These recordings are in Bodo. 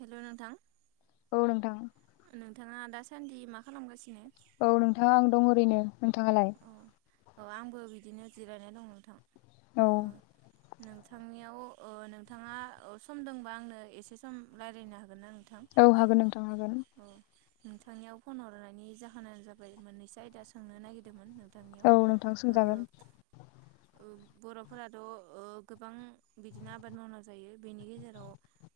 हेल' नोंथां। औ नोथां नोंथाङा दासान्दि मा खालमगासिनो? औ नोंथाङा आं दं ओरैनो। नोंथाङालाय? औ औ आंबो बिदिनो जिरायनाय दं नोंथां औ ओ नोंथांनियाव ओ नोंथाङा ओ सम दंबा आंनो एसे सम रायज्लायनो हागोन ना नों औ हागोन नोंथां हागोन। नोंथांनियाव फन हरनायनि जाहोनानो जाबाय मोननैसो आयदा सोंनो नागिरद दोंमोन। गामियाव औ नोंथां ओ सोंजागोन ओब बर'फोराथ' ओ गोबां बिदिनो आबाद मावना जायो बेनि गेजेराव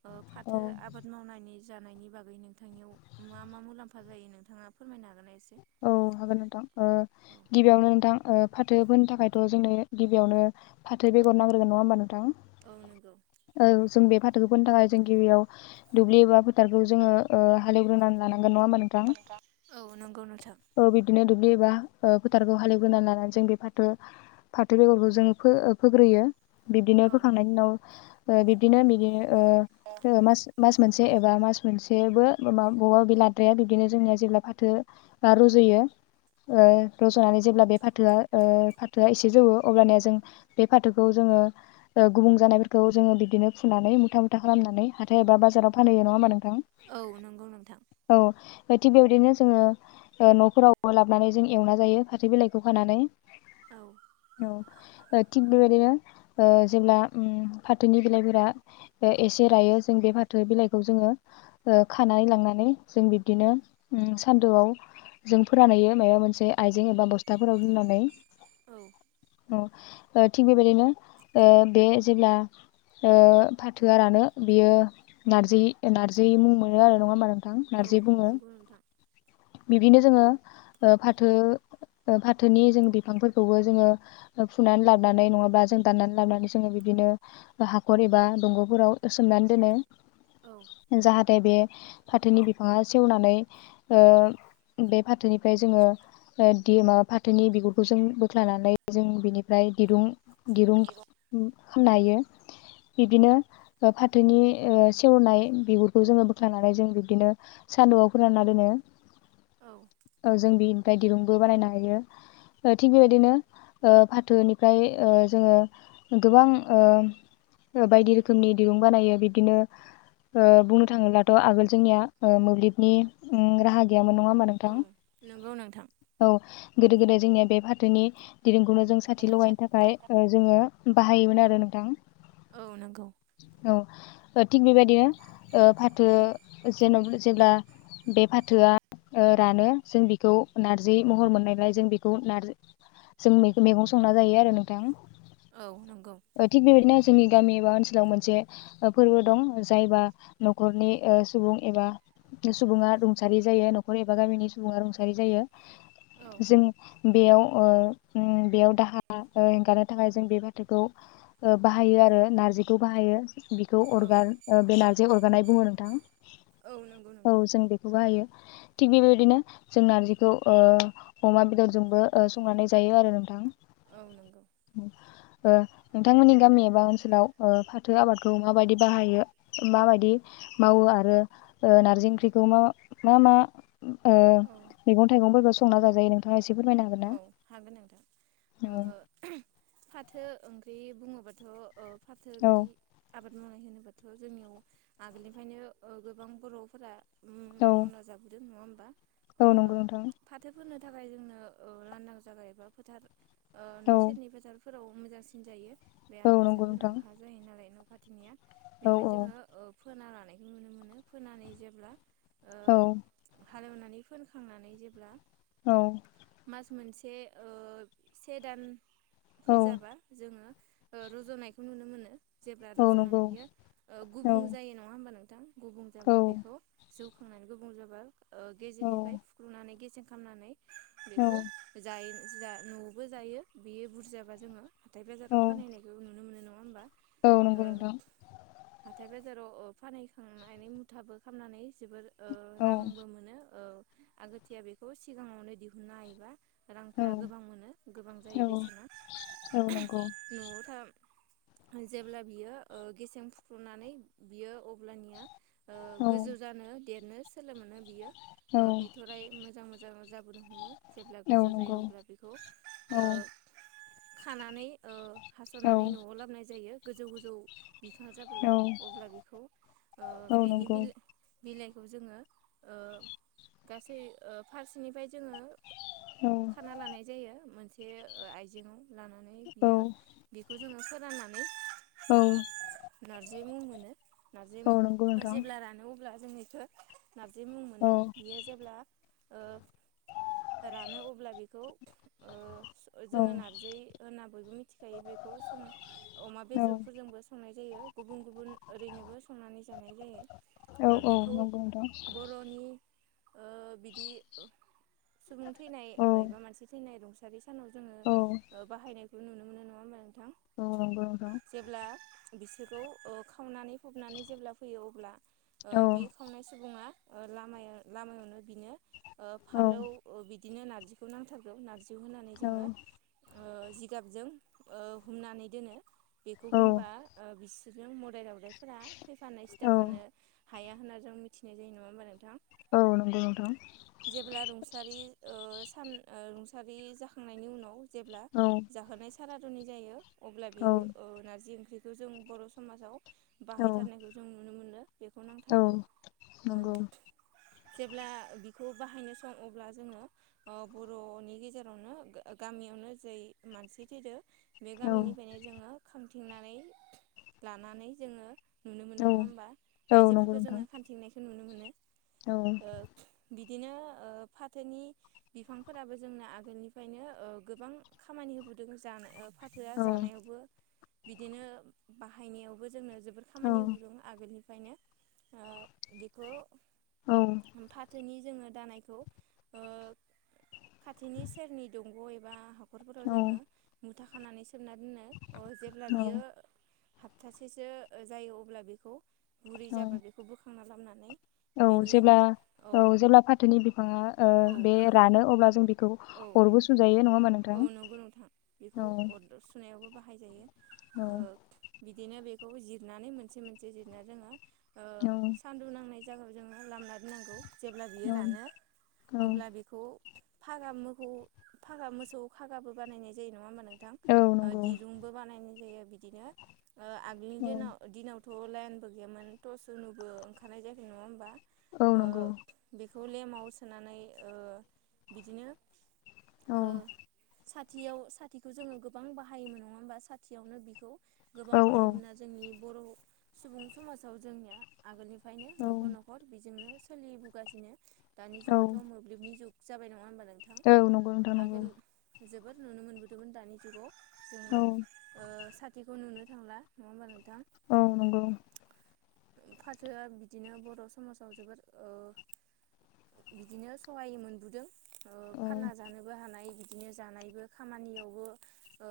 ओ औ फाथो आबाद मावनायनि जानायनि बागै नोंथांनियाव मा मा मुलाम्फा जायो नोंथाङा फोरमायनो हागोना एसे? औ हागोन नोंथां। ओ औ गिबियावनो नोंथां फाथोफोनो थाखायथ' जोंनो गिबियावनो फाथो बेगर नांग्रोगोन नङा होमबा नोंथां? औ नंगौ औ जों बे फा थोखौ फोनो थाखाय जों गिबियाव दुब्लि एबा फोथारखौ जोङो ओ हालेवग्रोनानै लानां गोन नङा होमबा नोंथां? औ नंगौ नोंथां ओ बिब्दिनो दु ब्लिबा फोथारखौ हालेवग्रोनानै लानानै जों बे फाथो फाथो बेगरखौ जों फो फोग्रोयो। बिब्दिनो औ फोखांनायनि उनाव ओ बिबदिनो [unintelligible] ओहो मास मास मोनसे एबा मास मोनसेबो बबेबा बे लाद्राया बिब्दिनो जोंनिया जेब्ला फाथो बा रज'यो ओ रज'नानै जेब्ला बे ओ फाथोआ फाथोआ एसे जौओ अब्लानिया जों बे फाथोखौ जोङो गुबुं जानायफोरखौ जोङो बिदिनो फुनानै मुथा मुथा खालामनानै हाथाय एबा बाजाराव फानहैयो नङा होमबा नों थां? औ नंगौ नोंथां औ थिग बेबायदिनो जोङो ओ न'फोरावबो लाबोनानै जों एवना जायो फाथै बिलाइखौ खानानै। औ औ ओ थिग बेबायदिनो ओ जेब्ला ओम फाथोनि बिलाइफोरा एसे रायो जों बे फाथो बिलाइखौ जोङो ओ खानानै लांनानै जों बिब्दिनो सान्दुआव जों फोरानहैयो माइबा मोनसे आइजें एबा बस्थाफोराव दोननानै। औ अ ओ थिग बेबायदिनो ओ बे जेब्ला ओ फाथोआ रानो बियो नारजि नारजि मुं मोनो आरो नङा होमबा नों थां? औ नारजि बुङो। नंगौ नोंथां बिदिनो जोङो ओ फाथो फाथोनि जों बिफांफोरखौबो जोङो फुनानै लाबोनानै नङाबा जों दाननानै लाबोनानै जोङो बिब्दिनो हाखर एबा दंग'फोराव सोमनानै औ दोनो जाहाथे बे फाथोनि बिफाङा सेवनानै ओ बे फाथोनिफ्राय जोङो ओ दि माबा फाथोनि बिगुरखौ जों बोख्लानानै जों बिनिफ्राय दिरुं दिरुं [unintelligible] हायो बिब्दिनो फाथोनि ओ सेवनाय बिगुरखौ जोङो बोख्लांनानै जों बिब्दिनो सान्दुंआव फोरानना दोनो। औ औ जों बि निफ्राय दिरुंबो बानायनो हायो थिग बेबायदिनो ओ फाथोनिफ्राय ओ जोङो गोबां ओ बायदि रोखोमनि दिरुं बानायो बिदिनो ओ बुंनो थाङोब्लाथ' आगोल जोंनिया मोब्लिबनि ओम राहा गैयामोन। नङा होमबा नोंथां? औ नंगौ नोंथां औ गोदो गोदाय जोंनिया बे फाथोनि दिरुं खौनो जों साथि लगायनो थाखाय ओ जोङो बाहायोमोन आरो। [unintelligible] नोंथां औ नंगौ औ ओ थिग बेबायदिनो ओ फाथो जेन जेब्ला बे फाथोआ ओ रानो जों बेखौ नारजि महर मोननायलाय जों बेखौ नार जों मेगं संना जायो आरो नोंथां। औ नंगौ ओ थिग बेबायदिनो जोंनि गामि एबा ओनसोलाव मोनसे फोरबो दं जायबा न'खरनि ओ सुबुं एबा सुबुङा रुंसारि जायो न'खर एबा गामिनि सुबुङा रुंसारि जायो औ जों बेयाव ओ उम बेयाव दाहा एंगारनो थाखाय जों बे फाथोखौ बाहायो आरो नारजिखौ बाहायो बिखौ औ अरगार ओ बे नार जे अरगारनाय बुङो नोंथां। औ नंगौ नोंथां औ जों बेखौ बाहायो। थिग बेबायदिनो जों नारजिखौ ओ अमा बेदरजोंबो ओ संनानै जायो आरो नोंथां। औ नंगौ। ओ नोंथांमोननि गामि एबा ओनसोलाव ओ फाथो आबादखौ माबायदि बाहायो माबायदि मावो आरो ओ नारजि ओंख्रिखौ मा मा मा? ओ औ मैगं-थाइगंफोरखो संना जाजायो नोंथाङा एसे फोरमायनो हागोन ना? औ हागोन नोंथां औ ओ फाथो ओंख्रि बुङोबाथ' ओ फाथो औ बिदि आबाद मावनाय होनोब्लाथ' जोंनियाव आगोलनिफ्रायनो गोबां बर'फोरा उम औ मावना जाबोदों नङा होम औ नंगौ नोंथां थाखाय जोंनो ओ लांदां जागा एबा फोथार ओ न' औ सेरनि बाजार फोराव मोजांसिन जायो बे औ हासार नंगौ गोनां नोंथां हा जायो नालाय न' खाथ थिनिया औ बेवहाय जोङो ओ फोना ला नाय नुनो मोनो फोनानै जेब्ला ओ औ हालेवनानै फोनखांनानै जेब्ला औ मास मोनसे ओ से दान फोर जाबा जोङो ओ रुजनायखौ नुनो मोनो। जेब्ला औ रजना नंगौ बियो औ गुबुं जायो नङा होमबा नों थां गुबुं औ जाबा बेखौ जौ खांनानै गुबुं जाबा ओ औ गेजेरनिफ्राय फुख्ल'नानै गेजेर खामनानै बेखौ जायो। जा न'आवबो जायो बेयो बुरजाबा जोङो हाथाय बाजाराव औ फानहैनायखोबो नुनो मोनो नङा होमबा? औ नंंगौ ओ नोंथां। हाथाय बाजाराव ओ फानहैखांनानै मुथाबो खामनानै जोबोर ओ औ रांबो मोनो ओ आगोथिया बेखौ सिगाङावनो दिहुन ना हायोबा औ रांफोरा गोबां मोनो गोबां जायो औ बेसेना औ नंगौ नवाव था जेब्ला बियो ओ गेसें फुख्ल'नानै बियो अब्लानिया ओ औ गोजौ जानो देरनो सोलो मोनो बियो औ ओ बिथ'राइ मोजां मोजां जाबोदों। जेब्ला औ गोजौ जायो नंगौ अब्ला बेखौ ओ औ खानानै ओ हास'नानै औ न'आव लाबोनाय जायो। गोजौ गोजौ बिफां जाबोला औ अब्ला बिखौ ओ औ बेनि नंगौ बिल बिलाइखौ जोङो ओ गासै ओ फारसेनिफ्राय जोङो औ खाना लानाय जायो मोनसे बे ओ आइजेंङाव लानानै औ बियो बेखौ जोङो फोराननानै औ नारजि मुं मोनो नारजि औ नंगौ नोंथां जेब्ला रानो अब्ला जोंनिथो नारजि मुं औ मोनो बियो जेब्ला ओ रानो अब्ला बेखौ ओ औ जोङो नारजै होनना बयबो मिथिखायो बेखौ सं अमा औ बेजरफोरजोंबो संनाय जायो गुबुन गुबुन ओरैनोबो सं संनानै जानाय जायो औ ओ औ बेखौ नंगौ नोंथां बर'नि ओ बिदि सुबुं थैनाय औ एबा मानसि थैनाय दंस [unintelligible] सानाव औ जोङो बाहायनाय बेखौ नुनो मोनो नङा मं औ नंगौ नोंथां जेब्ला बिसोरखौ खावनानै फबनानै जेब्ला फैयो अब्ला औ बे खावनाय सुबुङा लामाया लामायावनो बिनो औ फालौ बिदिनो नारजिखौ नांथारगौ नारजि होनानै औ जोङो जिगाबजों हमनानै दोनो बेखौ औ होनबा जां [unintelligible] बदाय रावदायफोरा फैफानो औ सिथाफानो हाया होनना जों मिथिनाय जायो नङा होमबा नोंथां औ नंगौ नोंथां जेब्ला रुंसारि ओ सान ओ रुंसारि जाखांनायनि उनाव जेब्ला औ जाहोनाय सारादुनि जायो अब्ला औ बेयो ओ नारजि ओ ओंख्रि- जों बर' समाजाव औ बाहायथारनायखौ जों नुनो मोनो बेखौ औ नांथारगौ औ नंगौ जेब्ला बिखौ बाहायनो सम अब्ला जोङो ओ बर'नि गेजेरावनो गामियावनो जै मानसि थैदो। बे औ गामिनिफ्रायनो जोङो खाम- थिंनानै लानानै जोङो नुनो मोनो औ नङा होमबा औ नंगौ आइजोफोरखौ नोंथां जोङो खान्थिनायखौ नुनो मोनो [inaudible] औ ओ बिदिनो ओ फाथोनि बिफांफोराबो जोंनो आगोलनिफ्रायनो ओ गोबां खामानि होबोदों जानाय फाथोआ औ जानायावबो बिदिनो बाहायनायावबो जोंनो जोबोर औ खामानि होबोदों आगोलनि फ्रायनो ओ बिखौ औ फाथोनि जोङो दानाय खौ ओ खाथिनि सेरनि दंग' एबा औ थाखानानैसो सोबना दोनो अ जेब्ला औ बियो हप्थासेसो जायो अब्ला बेखौ गुरै औ जाबा बेखौ बो खांना लाबनानै औ जेब्ला औ जेब्ला फाथोनि ओ ओ औ बे रानो अब्ला जों बिखौ औ अरबो सुजायो नङा होमबा औ नोंथां नंगौ औ औ गायजायो [inaudible] औ बिदिनो बेखौ जिरनानै मोनसे मोनसे जिरना जोङो। ओ औ सान्दुं नांनाय जायगायाव जोङो लामा दोननांगौ। जेब्ला औ बियो रानो औ अब्ला बेखौ फागा मोखौ फागा मोसौ फागाबो बानायनाय जायो नङा ओम बा नोंथां औ ओ नंगौ दिरुंबो बानायनाय जायो। बिदिनो ओ आगोलनि दिनाव दिनाव थ' लाइनबो गैयामोन थस सुनुबो ओंखारनाय जायाखोन नङा होमबा? औ ओ नंगौ बेखौ लेमाव सोनानै ओ बिदिनो औ ओ साथियाव साथिखौ जोङो गोबां बाहायोमोन नङा होमबा साथियावनो बिखौ गोबां औ बाहायबोना औ जोंनि बर' सुबुं समाजाव जोंनिया आगोलनि ओफायनो औ न'खर न'खर बेजोंनो सोलिबोगासिनो। दानि जुगावथ' मोब्लिबनि जुग। जाबाय नङा होमबा नों औ नंगौ नोंथां नंगौ जोबोद नुनो मोनबोदोंमोन दानि जुगाव जों औ ओ बेखौ नुनो थांला नङा होमबा नों औ नंगौ। फाथोआ बिदिनो बर' समाजाव ओ जोबोर बिदिनो सहायोमोन ब दो ओ औ फानना जानोबो हानाय बिदि। बिदिनो जानायबो खामानियावबो ओ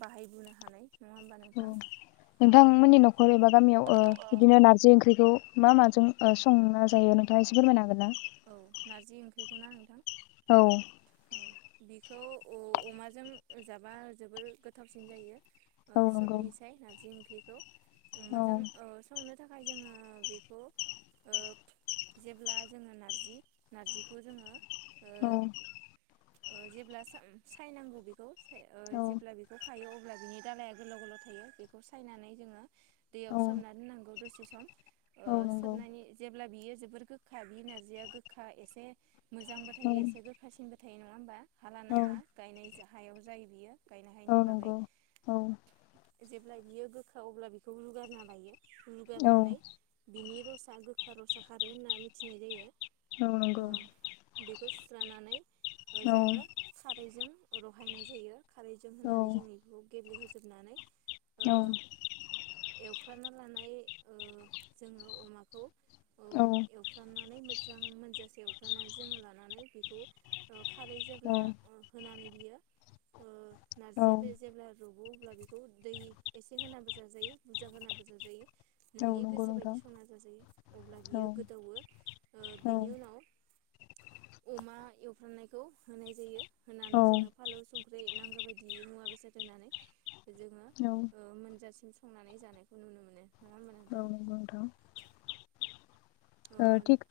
बाहायबोनो हानाय। नङा होमबा ओ नोंथां नोंथांमोननि न'ख न'खर एबा गामियाव ओ बिदिनो नारजि ओंख्रिखौ मा माजों ओ संना जायो नोंथाङा एसे फोरमायनो हागोन ना? नंगौना नोंथां? औ। बिखौ औ अमाजों जाबा ओ जोबोर गोथावसिन जायो। ओ औ नंगौ सबनिसाय नारजि ओं बेखौ। औ माजों ओ संनो बेनिथाखाय जोङो बेखौ ओ जेब्ला जोङो ना नारजि नारजिखौ जोङो। औ। ओ ओ जेब्ला साय सायनांगौ बेखौ ओ औ जेब्ला बेखौ थायो अब्ला बिनि दालाया गोलाव गोलाव थायो बेखौ सायनानै जोङो। दैयाव औ सोमना दोननांगौ दसे सम औ। ओ औ नंगौ सारनानै जेब्ला बियो जोबोर गोखा बि नारजिया। गोखा एसे। मोजांबो औ थायो एसे गोखासिनबो। थ नङा होमबा। हा लाना औ हा गायनायजों। हायाव जायो बियो। गायनो हायनि औ बागै। नंगौ औ जेब्ला बियो गोखा अब्ला बेखौ रुगारना लायो औ रुगारनानै बिनि रसा गोख खारसा खारो होनना मिथिनाय जायो औ नंगौ - सुस्रानानै ओ औ जोङो खारैजों रहायनाय जायो खारैजों होनानै जोङो औ एखौ गेब्लेहोजोबनानै औ मना लानाय जोङो अमाखौ औ एवफ्रामनानै मोजां मोनजासे एवग्रानानै जोङो लानानै बेखौ खारै जेब्ला ओ होनानै बियो ओ औ नारजिया बे जेब्ला रग- अब्ला बेखौ दै एसे होनाबो जाजायो बुरजा होनाबो जाजायो औ नोंनि नंगौ गोसो बायदि नोंथां संना जाजायो अब्ला औ बियो गोदौओ ओ औ बिनि उनाव अमा एवफ्रामनायखौ होनाय जायो औ होनानै जोङो फालौ संख्रै नांगौ बायदि -बि मुवा बेसाद होनानै जोङो औ ओ मोनजासे संनानै जानायखौ नुनो मोनो नङा होमबा नोंथां औ नंगौ नोंथां ओ थिक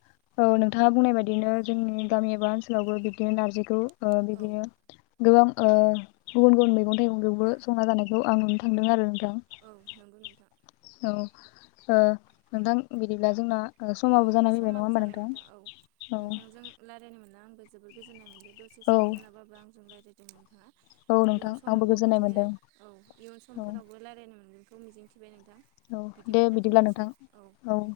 औ नोंथाङा बुंनाय बा- बिदिनो जोंनि गामि एबा ओनसोलावबो बिबदिनो नारजिखौ आ औ बिदिनो गोबां ओ गुबुन गुबुन मैगं थाइगंखौबो संना जानायखौ आं नुनो थांदों आरो दां औ नंगौ नोंथां औ ओ नोंथां बिदिब्ला जोंना ओ औ समाबो जाना फैबाय नङा समाबो होमबा जाबाय नोंथां औ औ नोंथांजों रायलायनो मोनला जोबोर गोजोननाय मोनदों। दसे औ सम होनाबाबो आंजों राय जायदों नोंथाङा। औ इयुन नोंथां आंबो समावबो गोजोननाय बिदिनो मोनदों औ इयुन औ समफोरावबो रायलायनो मोनगोन। खौ मिजिं थिबाय नों औ दे बिदिब्ला नोंथां औ। दे